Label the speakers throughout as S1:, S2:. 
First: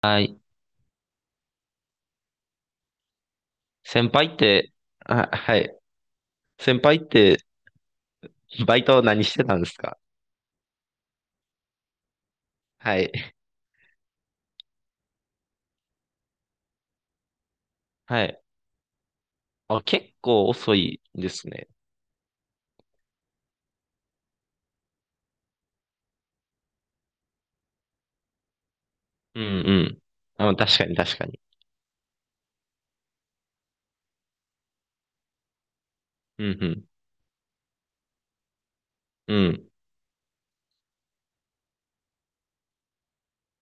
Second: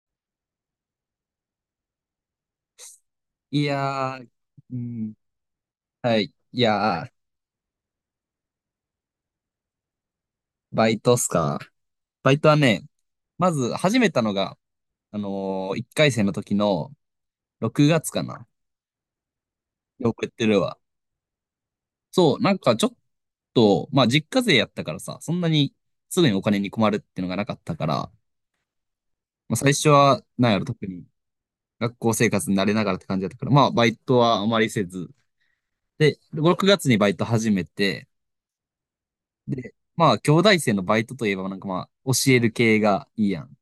S1: はい。
S2: い
S1: 先
S2: やー、
S1: 輩って、
S2: うん、
S1: あ、はい。
S2: はい。い
S1: 先輩っ
S2: やー、
S1: て、バイト何してたんですか？
S2: バイトっすか。バイトはね、
S1: はい。
S2: まず始めたのが、1回生の時の6月か
S1: はい。
S2: な。
S1: あ、結
S2: よくやって
S1: 構
S2: る
S1: 遅
S2: わ。
S1: いですね。
S2: そう、なんかちょっと、まあ実家勢やったからさ、そんなにすぐにお金に困るっていうのがなかったから、
S1: うんう
S2: まあ最初
S1: ん。
S2: は、なん
S1: あ、
S2: やろ、
S1: 確か
S2: 特
S1: に
S2: に
S1: 確かに。
S2: 学校生活に慣れながらって感じだったから、まあバイトはあまりせず。で、
S1: う
S2: 6月
S1: ん
S2: にバイト始めて、
S1: うん。うん。
S2: で、まあ兄弟生のバイトといえばなんかまあ教える系がいいやん。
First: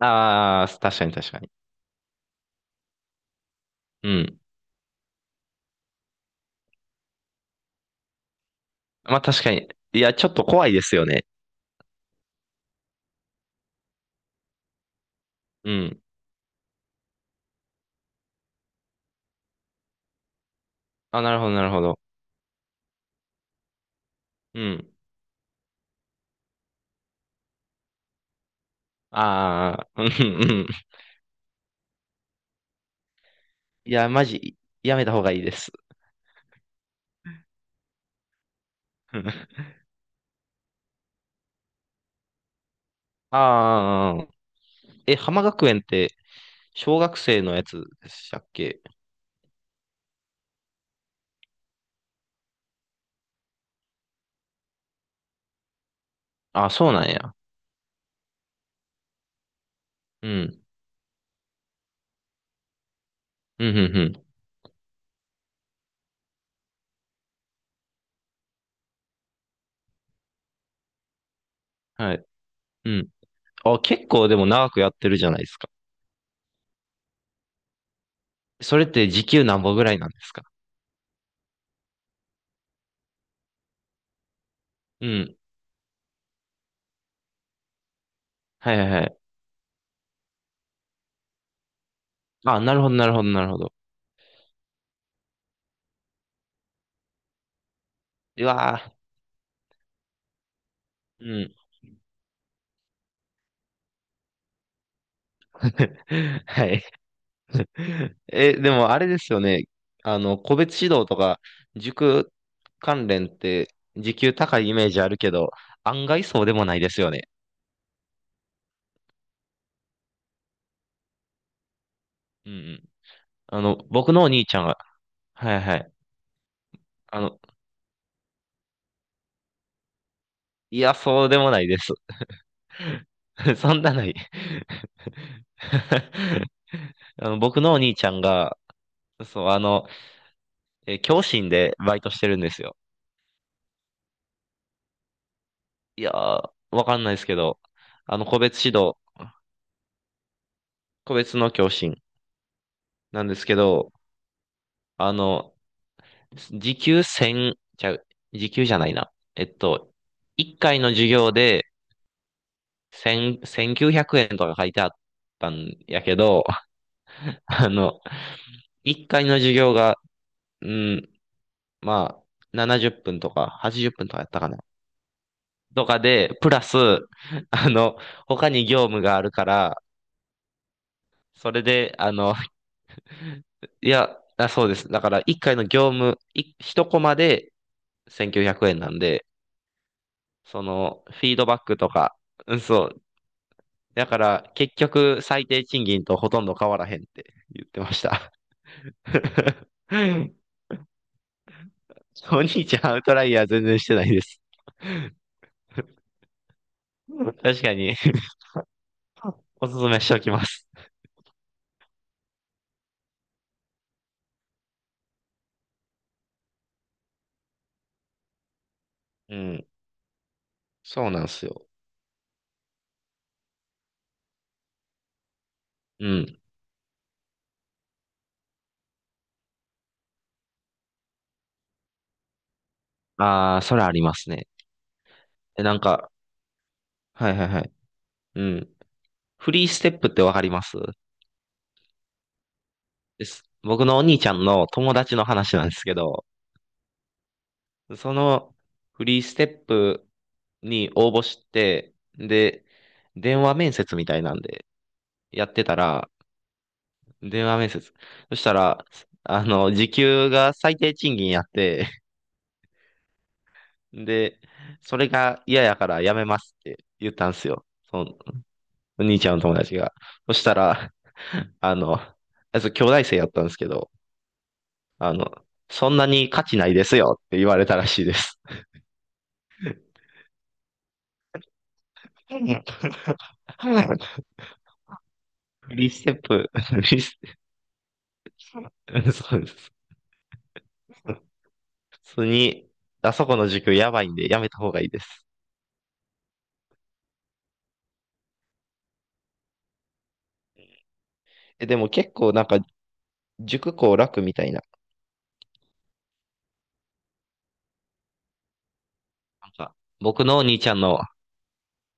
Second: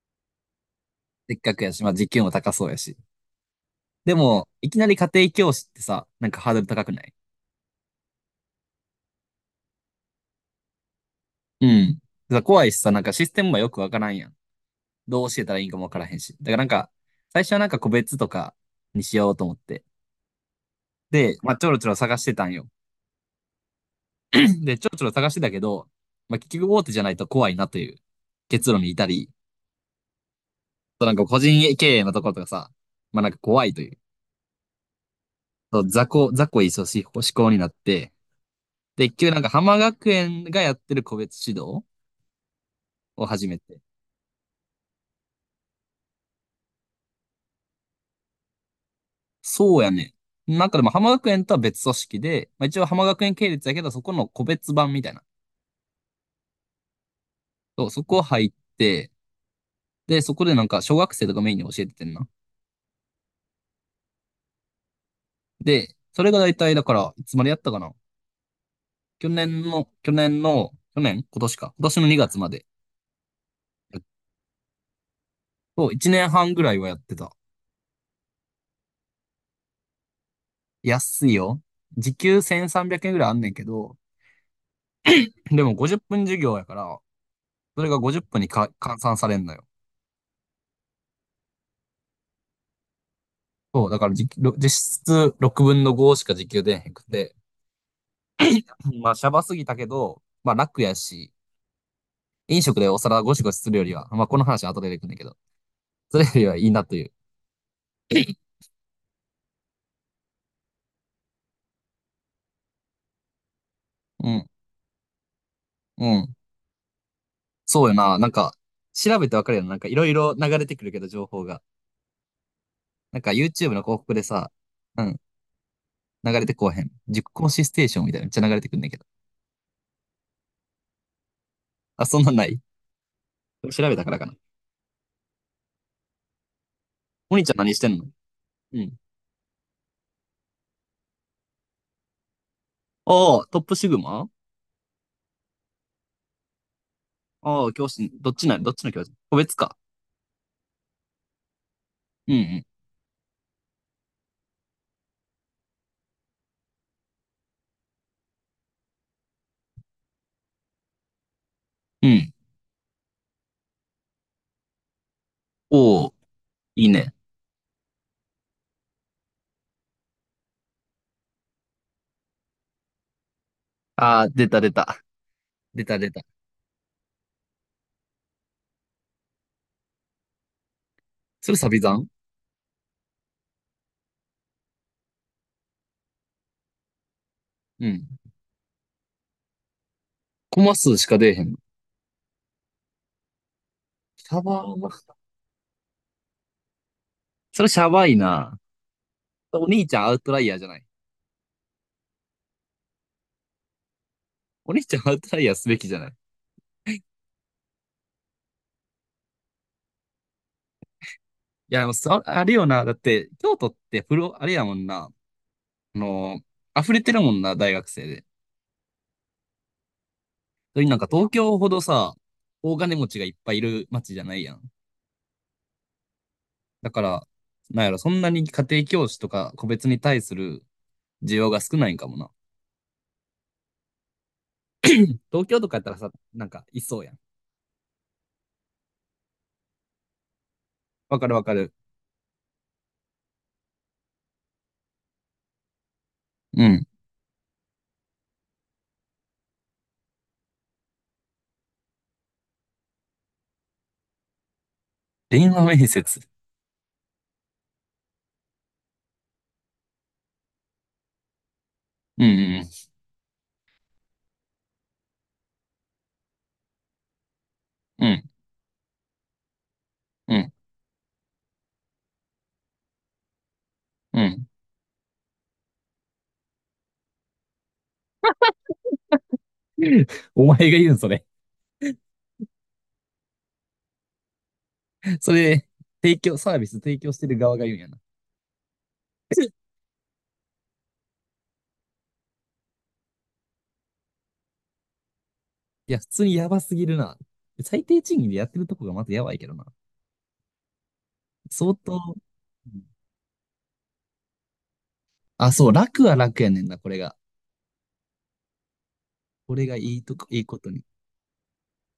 S1: ああ、確かに確
S2: せっ
S1: かに。
S2: かくやし、まあ時給も高そうやし。
S1: う
S2: で
S1: ん。
S2: も、いきなり家庭教師ってさ、なんかハードル高くない？
S1: まあ確かに。いや、ちょっと怖いですよね。
S2: うん。怖いしさ、なんかシステムもよくわからんやん。どう教えたらいい
S1: う
S2: んかもわか
S1: ん。
S2: らへんし。だからなんか、最初はなんか個別とかにしようと思って。
S1: あ、な
S2: で、
S1: るほど
S2: まあ
S1: な
S2: ちょ
S1: る
S2: ろ
S1: ほ
S2: ちょろ
S1: ど。
S2: 探してたんよ。
S1: う
S2: で、ちょ
S1: ん。
S2: ろちょろ探してたけど、まあ結局大手じゃないと怖いなという結論に至り、
S1: ああ、うんうん。
S2: そうなんか個人経営のところとかさ、まあなんか怖いと
S1: い
S2: いう、
S1: や、マジ、やめた方がいいです。
S2: そう雑魚い組織思考になって、で、結局なんか 浜学園がやってる個別指導を始めて、
S1: ああー、え、浜学園って、小学生のやつでしたっけ？
S2: そうやね。なんかでも浜学園とは別組織で、まあ、一応浜学園系列やけど、そこの個別版みたいな。
S1: あ、そうなんや。
S2: そう、そこ入って、で、
S1: う
S2: そこで
S1: ん
S2: なんか小学生とかメインに教えててんな。
S1: うん、うん、うん。
S2: で、それが大体だから、いつまでやったかな。去年今年か。今年の
S1: はい。
S2: 2月まで。
S1: うん。あ、結構でも長くやってるじゃないですか。
S2: そう、1年半ぐらいはやってた。
S1: それって時給何んぼぐらいなんですか？
S2: 安いよ。時給1300円ぐらいあんねんけど、
S1: うん。
S2: でも50分授業やから、それが50分にか
S1: はいはい
S2: 換
S1: は
S2: 算
S1: い。
S2: されんのよ。
S1: あ、なるほど、なるほど、なるほど。
S2: そう、だから時給ろ実質6分の5しか時給出へんくて、
S1: うわ
S2: まあ、シャバすぎたけど、まあ、楽や
S1: ー
S2: し、
S1: うん。
S2: 飲食でお皿ゴシゴシするよりは、まあ、この話は後で出てくるんだけど、それよ りはい
S1: は
S2: いな
S1: い。
S2: という。
S1: え、でもあれですよね。あの、個別指導とか、塾関連って、時
S2: う
S1: 給
S2: ん、
S1: 高いイメージあるけど、
S2: う
S1: 案外
S2: ん。
S1: そうでもないですよね。
S2: そうよな。なんか、調べてわかるよな。なんか、いろいろ流れてくるけど、情報が。
S1: うんうん。
S2: なんか、
S1: あ
S2: YouTube
S1: の、
S2: の広
S1: 僕
S2: 告で
S1: のお兄
S2: さ、
S1: ちゃんは
S2: うん、
S1: はいはい。
S2: 流れてこうへん。
S1: あ
S2: 塾
S1: の、
S2: 講師ステーションみたいなめっちゃ流れてくるんだけど。
S1: いや、そうでもないです。
S2: あ、そんなんない？
S1: そん
S2: 調
S1: な
S2: べた
S1: の
S2: か
S1: い
S2: らかな。
S1: あ
S2: お
S1: の、
S2: 兄ちゃん
S1: 僕の
S2: 何
S1: お
S2: して
S1: 兄
S2: んの？
S1: ちゃんが、
S2: うん。
S1: そう、あの、教師でバイトしてるんですよ。
S2: ああ、トップシグマ。
S1: いやー、わかんないですけど、
S2: ああ、教師、
S1: あの、個別
S2: どっ
S1: 指
S2: ちの
S1: 導、
S2: 教師、個別か？
S1: 個別の教師
S2: うん
S1: なんですけど、あの、時給1000、ちゃう、時給じゃないな。1回の授業で
S2: うん。うん。
S1: 1000、9 0 0円とか書いてあったんや
S2: おお、
S1: けど、
S2: いいね。
S1: あの、1回の授業が、うん、まあ、70分とか80分とか
S2: あ
S1: や
S2: あ、
S1: った
S2: 出
S1: かな。
S2: た出た。出
S1: と
S2: た
S1: か
S2: 出た。
S1: で、プラス、あの、他に業務があるから、そ
S2: それ
S1: れ
S2: サビ
S1: で、
S2: 残？
S1: あの、いや、あ、そうです。だから、1回の業務、い1コマで
S2: うん。
S1: 1900円なんで、
S2: コ
S1: そ
S2: マ数
S1: の、
S2: しか
S1: フ
S2: 出
S1: ィ
S2: え
S1: ー
S2: へ
S1: ド
S2: んの？
S1: バックとか、うん、そう。だか
S2: シャ
S1: ら、
S2: バ
S1: 結
S2: ーな。
S1: 局、最低賃金とほとんど変わらへんって
S2: そ
S1: 言
S2: れ
S1: っ
S2: シ
S1: て
S2: ャ
S1: まし
S2: バい
S1: た。
S2: な。お 兄ちゃんアウトライヤーじゃない？
S1: お兄ちゃん、アウトライヤー全然してないです。
S2: お兄ちゃんアウトライヤーすべきじゃない？い
S1: 確かに、おすすめしておきます。
S2: や、あれよな。だって、京都ってあれやもんな。あの溢れてるもんな、大学生で。
S1: うん、
S2: それになんか
S1: そうなんで
S2: 東
S1: す
S2: 京ほ
S1: よ。
S2: どさ、大金持ちがいっぱいいる街じゃないやん。
S1: うん。
S2: だから、なんやろ、そんなに家庭教師とか個別に対する需要が少ないんかもな。
S1: ああ、それありますね。
S2: 東京
S1: え、
S2: と
S1: な
S2: かや
S1: ん
S2: ったらさ、
S1: か、
S2: なんかいそうやん。
S1: はいはいはい。うん。フリーステップってわかります？
S2: わかるわかる。
S1: です。僕のお兄ちゃんの友達の話なんですけど、
S2: うん。
S1: そのフリーステップに応募して、で、電話面接みたいなんでや
S2: 電
S1: って
S2: 話
S1: た
S2: 面接。
S1: ら、電話面接。そしたら、あの、時給が最低賃金やって、
S2: うんうんうん。
S1: で、それが嫌やからやめますって言ったんですよ。そ
S2: う
S1: の
S2: ん、
S1: お兄ちゃんの友達が。そ
S2: う
S1: し
S2: ん、
S1: たら、あの、あいつ兄弟生やったんですけど、
S2: うん。
S1: あの、そんなに価値ないですよって言われたらしいです。
S2: お前が言うん、それ。それ、
S1: フリーステップ、
S2: サービス
S1: フリ
S2: 提
S1: ー
S2: 供
S1: ス
S2: してる
S1: テ
S2: 側が言うんやな。
S1: ップ、そうで す。普通に、あそこの塾やばいんでやめた方がいいです。
S2: いや、普通にやばすぎるな。最低賃金でやってるとこがまずやばいけどな。
S1: え、
S2: 相
S1: でも
S2: 当、
S1: 結構なんか
S2: うん、
S1: 塾校楽みたいな。
S2: あ、そう、楽は楽やねんな、これが。
S1: なんか僕の
S2: い
S1: お
S2: い
S1: 兄
S2: こと
S1: ちゃん
S2: に。
S1: の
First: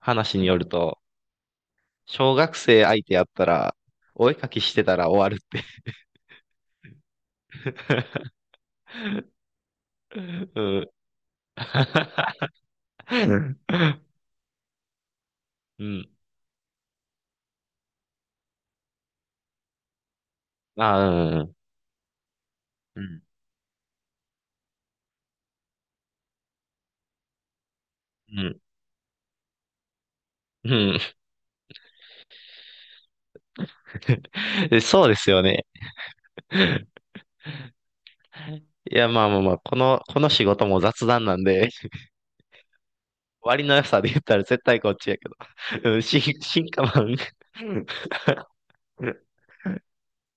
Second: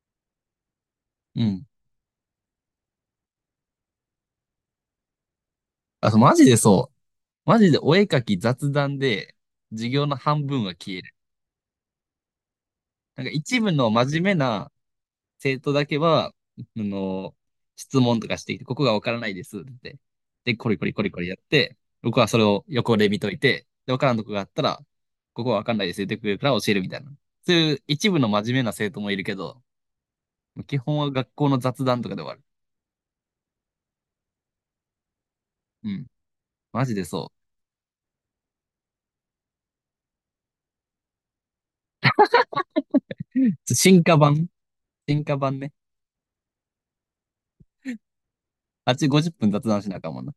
S1: 話によると、
S2: うん。
S1: 小学生相手やったら、お絵かきしてたら終わるって。
S2: あ、そうマジでそう。マジでお絵かき雑談で、授業 の半
S1: う
S2: 分は
S1: ん。
S2: 消える。なんか 一部
S1: う
S2: の真面目な生徒だけ
S1: ん。
S2: は、あの、質問とかしてきて、ここがわからないですって言って。で、コリ
S1: あ
S2: コ リコ
S1: あ、
S2: リコリやっ
S1: うん。
S2: て、僕はそれを横
S1: う
S2: で見
S1: ん。
S2: といて、で、わからんとこがあったら、ここはわかんないですって言ってくれるから教えるみたいな。そういう一部の
S1: う
S2: 真面
S1: ん。
S2: 目な生徒もいるけど、
S1: う
S2: 基本
S1: ん
S2: は学校の雑談とかで終わる。
S1: そうですよね。
S2: うん。マジでそ
S1: いや、まあまあまあ、この、この仕事も雑談なんで、割
S2: う。
S1: の良さで言ったら絶対こっちや
S2: 進
S1: けど。
S2: 化版ね。
S1: うん、進化版。
S2: あっち
S1: うん
S2: 50分雑談しなあかんもんな。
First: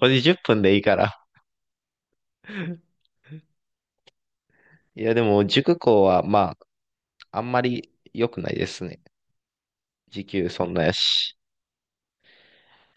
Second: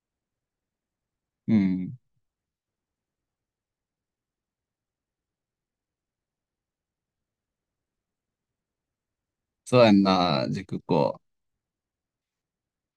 S1: これ10分でいいから。
S2: うん。
S1: いや、でも、塾講は、まあ、あんまり良くないですね。
S2: そうやん
S1: 時
S2: な、
S1: 給そん
S2: 塾
S1: なや
S2: 校。
S1: し。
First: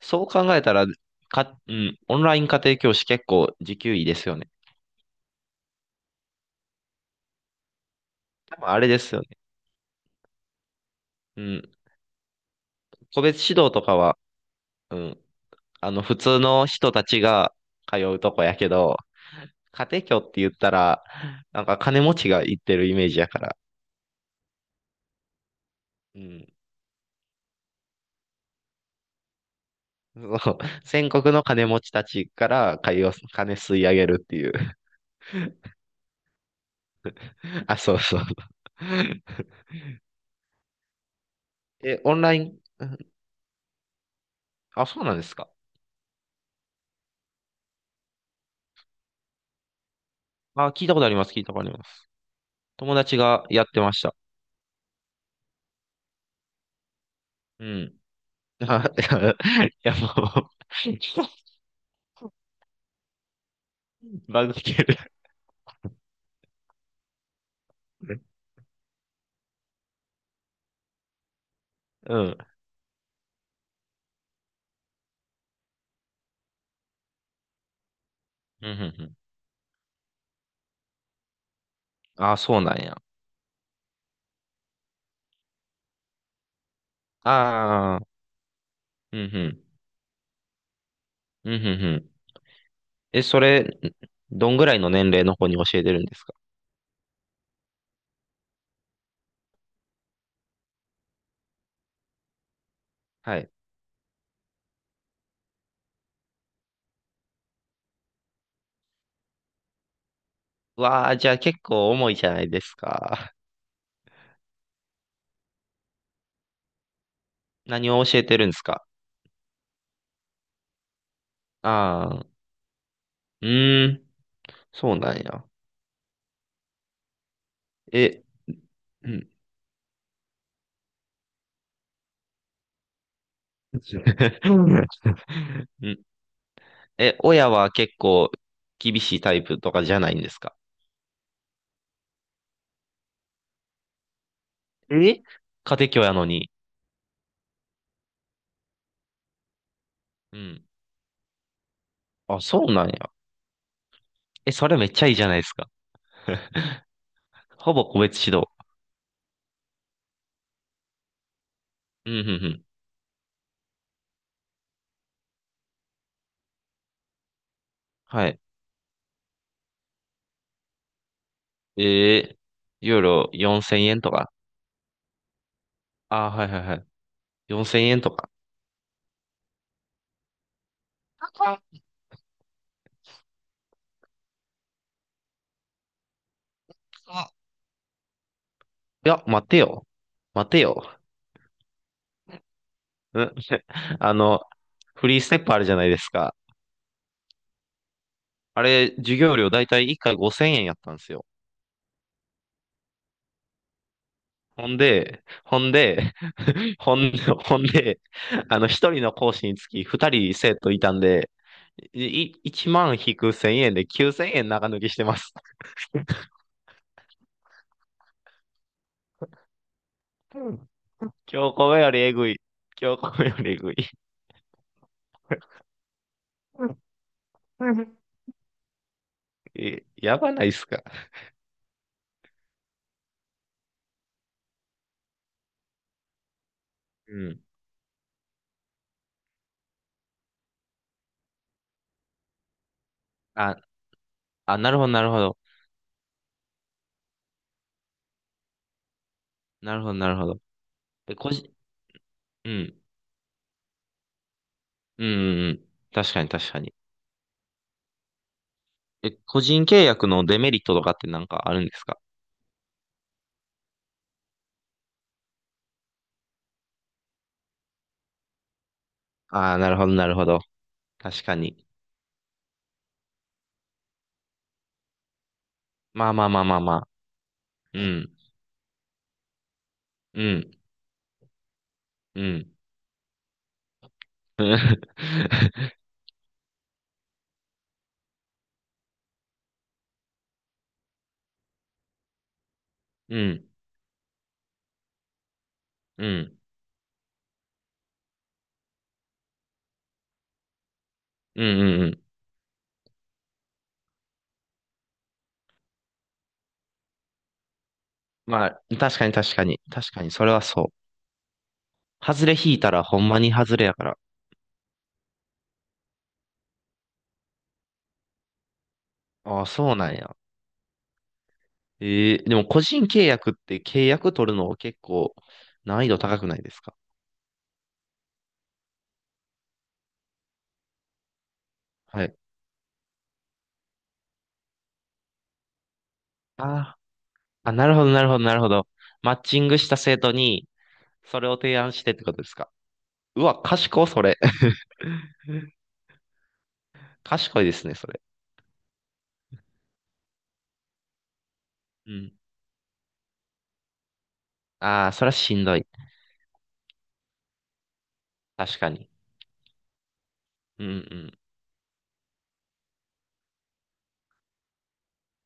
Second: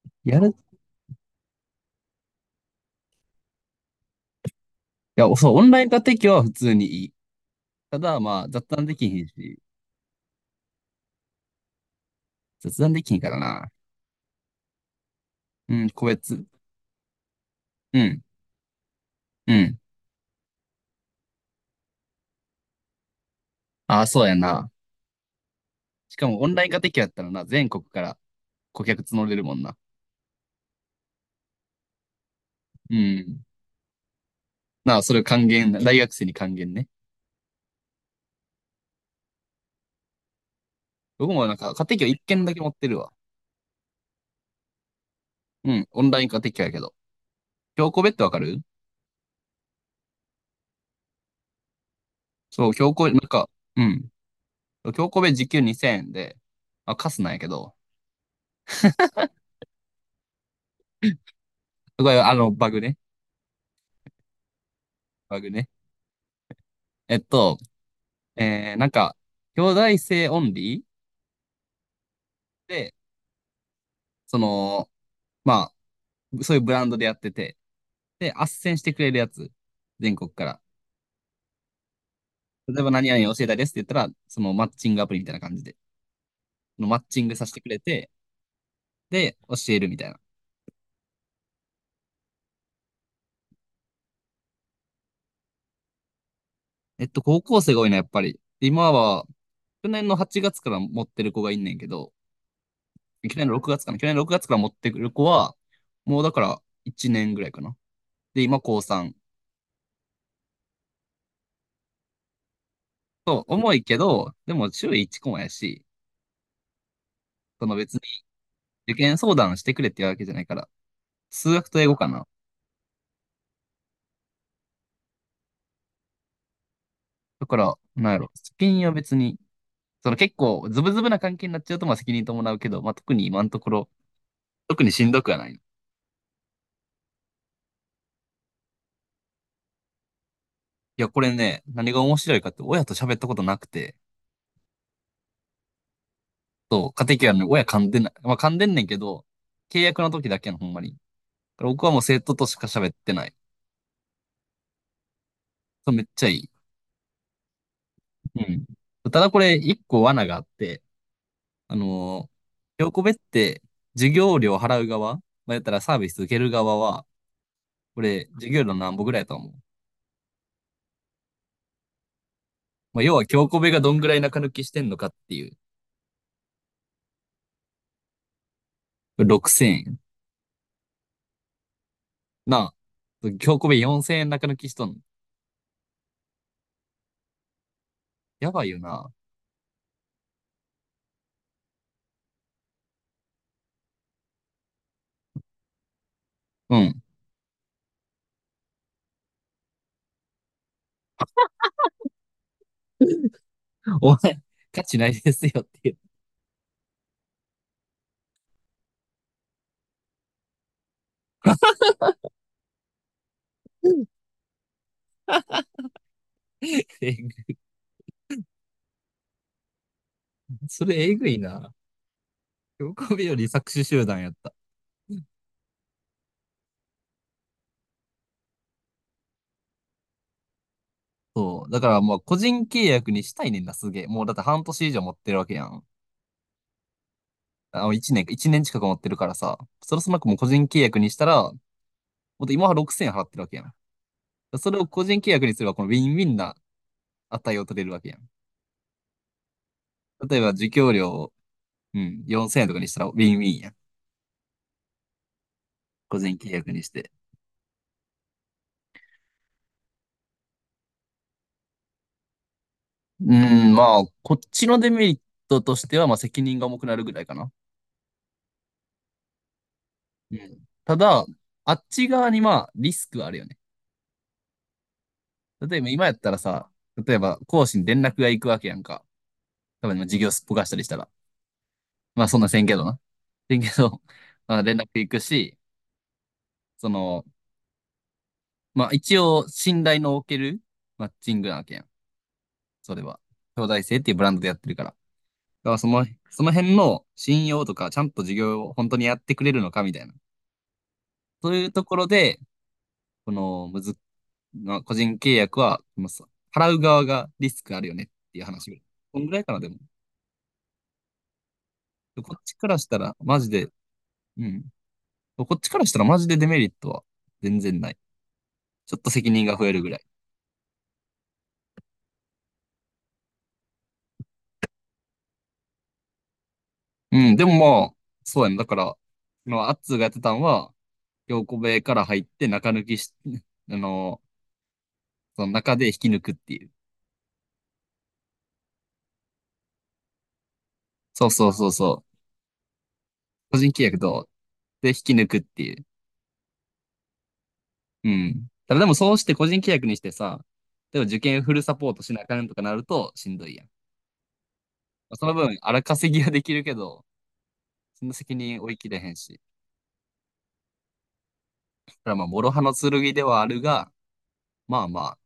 S1: そう
S2: やる
S1: 考えた
S2: い
S1: ら、か、うん、オンライン家庭教師結構時給いいですよね。
S2: や、そう、オンライン化適用は普通にいい。ただ、まあ、
S1: 多
S2: 雑
S1: 分あ
S2: 談
S1: れ
S2: で
S1: で
S2: き
S1: す
S2: ひ
S1: よ
S2: ん
S1: ね。
S2: し。
S1: うん、
S2: 雑談できへん
S1: 個
S2: から
S1: 別指
S2: な。
S1: 導とかは、うん、
S2: うん、
S1: あの、
S2: 個
S1: 普通
S2: 別。
S1: の人たちが通
S2: う
S1: う
S2: ん、
S1: とこやけど、
S2: うん。
S1: 家庭教って言ったら、なんか金持ちが行ってるイメージやから。
S2: ああ、そうやな。し
S1: う
S2: かもオ
S1: ん。
S2: ンライン化できやったらな、全国から顧客募れるもんな。
S1: そう、全国の金持ちたちから
S2: う
S1: 金を、
S2: ん。
S1: 金吸い上げるっていう。
S2: なあ、それ還元、大学生に還元ね。
S1: あ、そうそう。
S2: 僕もなんか、家庭
S1: え、
S2: 教
S1: オ
S2: 一
S1: ンライ
S2: 件だ
S1: ン、
S2: け持ってるわ。
S1: あ、そうなんですか。
S2: うん、オンライン家庭教やけど。教個別ってわかる？
S1: あ、聞いたことあります、聞いたことあります。
S2: そう、
S1: 友
S2: な
S1: 達
S2: ん
S1: が
S2: か、
S1: やって
S2: う
S1: まし
S2: ん。
S1: た。
S2: 教個別時給2000円で、あ、カスなんやけ
S1: う
S2: ど。
S1: ん。あ、いや、いやもう
S2: すごい、バグね。
S1: バグってる。
S2: バグね。えっと、
S1: う
S2: なんか、兄弟生オンリー
S1: ん。うん、
S2: で、その、まあ、そういうブランドでやってて、で、斡
S1: う
S2: 旋してくれ
S1: ん、
S2: るやつ。全国から。
S1: うん。あ、そうな
S2: 例え
S1: ん
S2: ば
S1: や。
S2: 何々教えたいですって言ったら、そのマッチングアプリみたいな感じで、のマッチングさせてくれ
S1: ああ、
S2: て、
S1: うん、う
S2: で、教
S1: ん。
S2: えるみたいな。
S1: うん、うん、うん。え、それ、どんぐらいの年齢の子に教えてるんですか？
S2: 高校生が多いな、やっぱり。今は、去年の8月から持ってる子がいんねんけど、去
S1: は
S2: 年
S1: い。
S2: の6月かな。去年の6月から持ってくる子は、もうだから1年ぐらいかな。で、今高3。
S1: わあ、じゃあ結構重いじゃないですか。
S2: そう、重いけど、でも週1コマやし、そ の
S1: 何
S2: 別に
S1: を教えてるんですか？
S2: 受験相談してくれって言うわけじゃないから、数学と英語か
S1: ああ、
S2: な。
S1: うーん、そうなんや。
S2: だから、なんや
S1: え、
S2: ろ、試験は
S1: う
S2: 別
S1: ん。
S2: にその結構ズブズブな関係になっちゃうとまあ責任伴うけど、まあ特に今のところ、特 にしんどくはない。い
S1: うんえ、親は結構厳しいタイプとかじゃないんですか？
S2: や、これね、何が面白いかって親と喋ったことなくて、
S1: え家庭教やのに。
S2: そう、家庭教育の親噛んでない。まあ噛んでんねんけど、契約の時
S1: う
S2: だけの
S1: ん。
S2: ほんまに。僕はもう生徒
S1: あ、
S2: とし
S1: そ
S2: か
S1: うなん
S2: 喋っ
S1: や。
S2: てない。
S1: え、それめっちゃいいじゃないですか。
S2: そう、めっちゃいい。
S1: ほぼ個別指
S2: う
S1: 導。
S2: ん。ただこれ一個罠があって、あ
S1: うん、うん、
S2: の
S1: うん。
S2: ひこって授業料払う側、まあ、やったらサービス受ける側は、これ
S1: はい。
S2: 授業料何歩ぐらいだと思う？
S1: えー、ユ
S2: ま
S1: ー
S2: あ、要は
S1: ロ
S2: 京子部
S1: 4000
S2: がどん
S1: 円
S2: ぐ
S1: と
S2: らい
S1: か
S2: 中抜きしてんのかっていう。
S1: ああ、はいはいはい。4000円とか。
S2: 6000円。
S1: あ
S2: なあ、今日米4000円中抜きしとんの。
S1: あ
S2: やばいよ
S1: い
S2: な。
S1: や、待てよ。待てよ。うんあの、フリーステップあるじゃないですか。
S2: うん。
S1: あれ、授業料だいたい1回5000円やったんですよ。
S2: お前、
S1: ほん
S2: 価値ない
S1: で、
S2: ですよ
S1: ほ
S2: っ
S1: ん
S2: て言っ
S1: で、ほんで、ほんで、あの、一人の講師につき二人生徒いたんで、い、1万引く1000円で9000円長抜きしてます。
S2: て。
S1: う ん
S2: それえぐい
S1: 今日
S2: な。
S1: これよりえぐい。
S2: 今
S1: 今日
S2: 日
S1: こ
S2: 米
S1: れ
S2: よ
S1: よ
S2: り
S1: りえ
S2: 搾
S1: ぐい。
S2: 取集団やった。
S1: うんえやばないっすか。
S2: そう。だからもう個人契約にしたいねんな、すげえ。もうだって半年以上持ってるわけやん。
S1: うん。
S2: 1年か、年近く持ってるからさ。そろそろもう個人契約にしたら、もっと今は6000円払ってるわ
S1: あ、
S2: けやん。
S1: あ、
S2: そ
S1: なる
S2: れ
S1: ほ
S2: を
S1: ど、な
S2: 個
S1: る
S2: 人
S1: ほ
S2: 契
S1: ど。
S2: 約にすれば、このウィンウィンな値を取れるわけやん。
S1: なるほど、なるほ
S2: 例え
S1: ど。
S2: ば、受給
S1: え、個
S2: 料、
S1: 人、
S2: うん、
S1: う
S2: 4000円とか
S1: ん、
S2: にしたらウィンウィンやん。
S1: うん、うんうん。確
S2: 個
S1: かに、
S2: 人契
S1: 確か
S2: 約
S1: に。
S2: にして。
S1: え、個人契約のデメリットとかってなんかあるんですか？
S2: うん、まあ、こっちのデメリットとしては、まあ、責任が重くなるぐらいかな。
S1: ああー、なるほど、なるほ
S2: う
S1: ど。
S2: ん。た
S1: 確
S2: だ、
S1: かに。
S2: あっち側にまあ、リスクはあるよね。例えば、今
S1: ま
S2: や
S1: あ
S2: っ
S1: まあ
S2: たら
S1: まあまあ
S2: さ、
S1: まあ。
S2: 例えば、講師
S1: う
S2: に連
S1: ん、
S2: 絡が行くわけやんか。多分、授
S1: う
S2: 業すっ
S1: ん、
S2: ぽかしたりしたら。
S1: う
S2: まあ、そんな
S1: ん。
S2: せんけどな。せんけど、まあ、連絡行くし、その、まあ、一応、信頼のおけるマッチングなわけやん。それ
S1: う
S2: は。
S1: ん、
S2: 兄弟生っていうブランドでやってるから。だから、
S1: うん、う
S2: その辺の信用とか、ちゃんと授業を本当にやってくれるのかみたいな。
S1: ん、う
S2: そういう
S1: ん
S2: と
S1: う
S2: こ
S1: ん。
S2: ろで、このむず、まあ、個人契約は、まあさ払う側がリスクあるよねっていう
S1: まあ、
S2: 話。
S1: 確かに、
S2: こんぐ
S1: 確
S2: らい
S1: か
S2: か
S1: に。
S2: な、でも。
S1: 確かに、それはそう。
S2: で
S1: 外れ
S2: こっち
S1: 引い
S2: か
S1: た
S2: ら
S1: ら
S2: し
S1: ほ
S2: た
S1: ん
S2: ら、
S1: まに
S2: マジ
S1: 外れ
S2: で、
S1: やから。
S2: うん。こっちからしたらマジでデメリットは全然ない。ちょっと責
S1: あ
S2: 任
S1: あ、
S2: が増え
S1: そう
S2: る
S1: な
S2: ぐ
S1: ん
S2: らい。
S1: や。えー、でも個人契約って契約取るの結構難易度高くないですか？
S2: うん、でもまあ、そうやん、だから、まあ、アッツーがやってたんは、京子部屋から
S1: はい。
S2: 入って中抜きし、あの、その中で引き抜くっていう。
S1: ああ、あ、なるほど、なるほど、なるほど。マッチングした生徒に、そ
S2: そ
S1: れ
S2: う
S1: を
S2: そう
S1: 提
S2: そう
S1: 案してっ
S2: そ
S1: てこ
S2: う。
S1: とですか。うわ、
S2: 個人契
S1: 賢い、
S2: 約
S1: それ。
S2: と、で引き抜 くっていう。
S1: 賢いですね、それ。
S2: うん。ただでもそうして個人契約にしてさ、でも受験フルサポ
S1: う
S2: ートし
S1: ん。
S2: なあかんとかなるとしんどいやん。
S1: ああ、それは
S2: まあその
S1: しん
S2: 分、
S1: どい。
S2: 荒稼ぎはできるけど、その責
S1: 確
S2: 任
S1: か
S2: 追い切
S1: に。
S2: れへんし。
S1: うん
S2: だからまあ、諸刃の剣ではあるが、まあまあ、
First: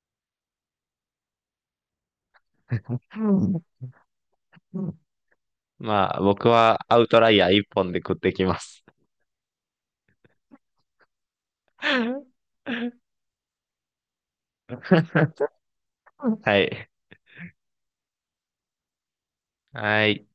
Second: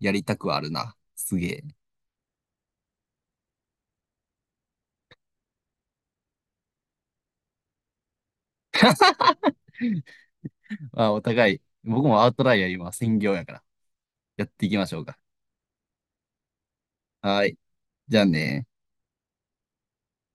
S2: やりたくはあるな。すげえ。
S1: うん。うんうんまあ、僕はアウトライヤー一本で食ってきます。
S2: まあ、お互い、僕もアウトライヤー今、専業やから、やっていきましょうか。
S1: はい。
S2: はい。じゃあね。
S1: はい。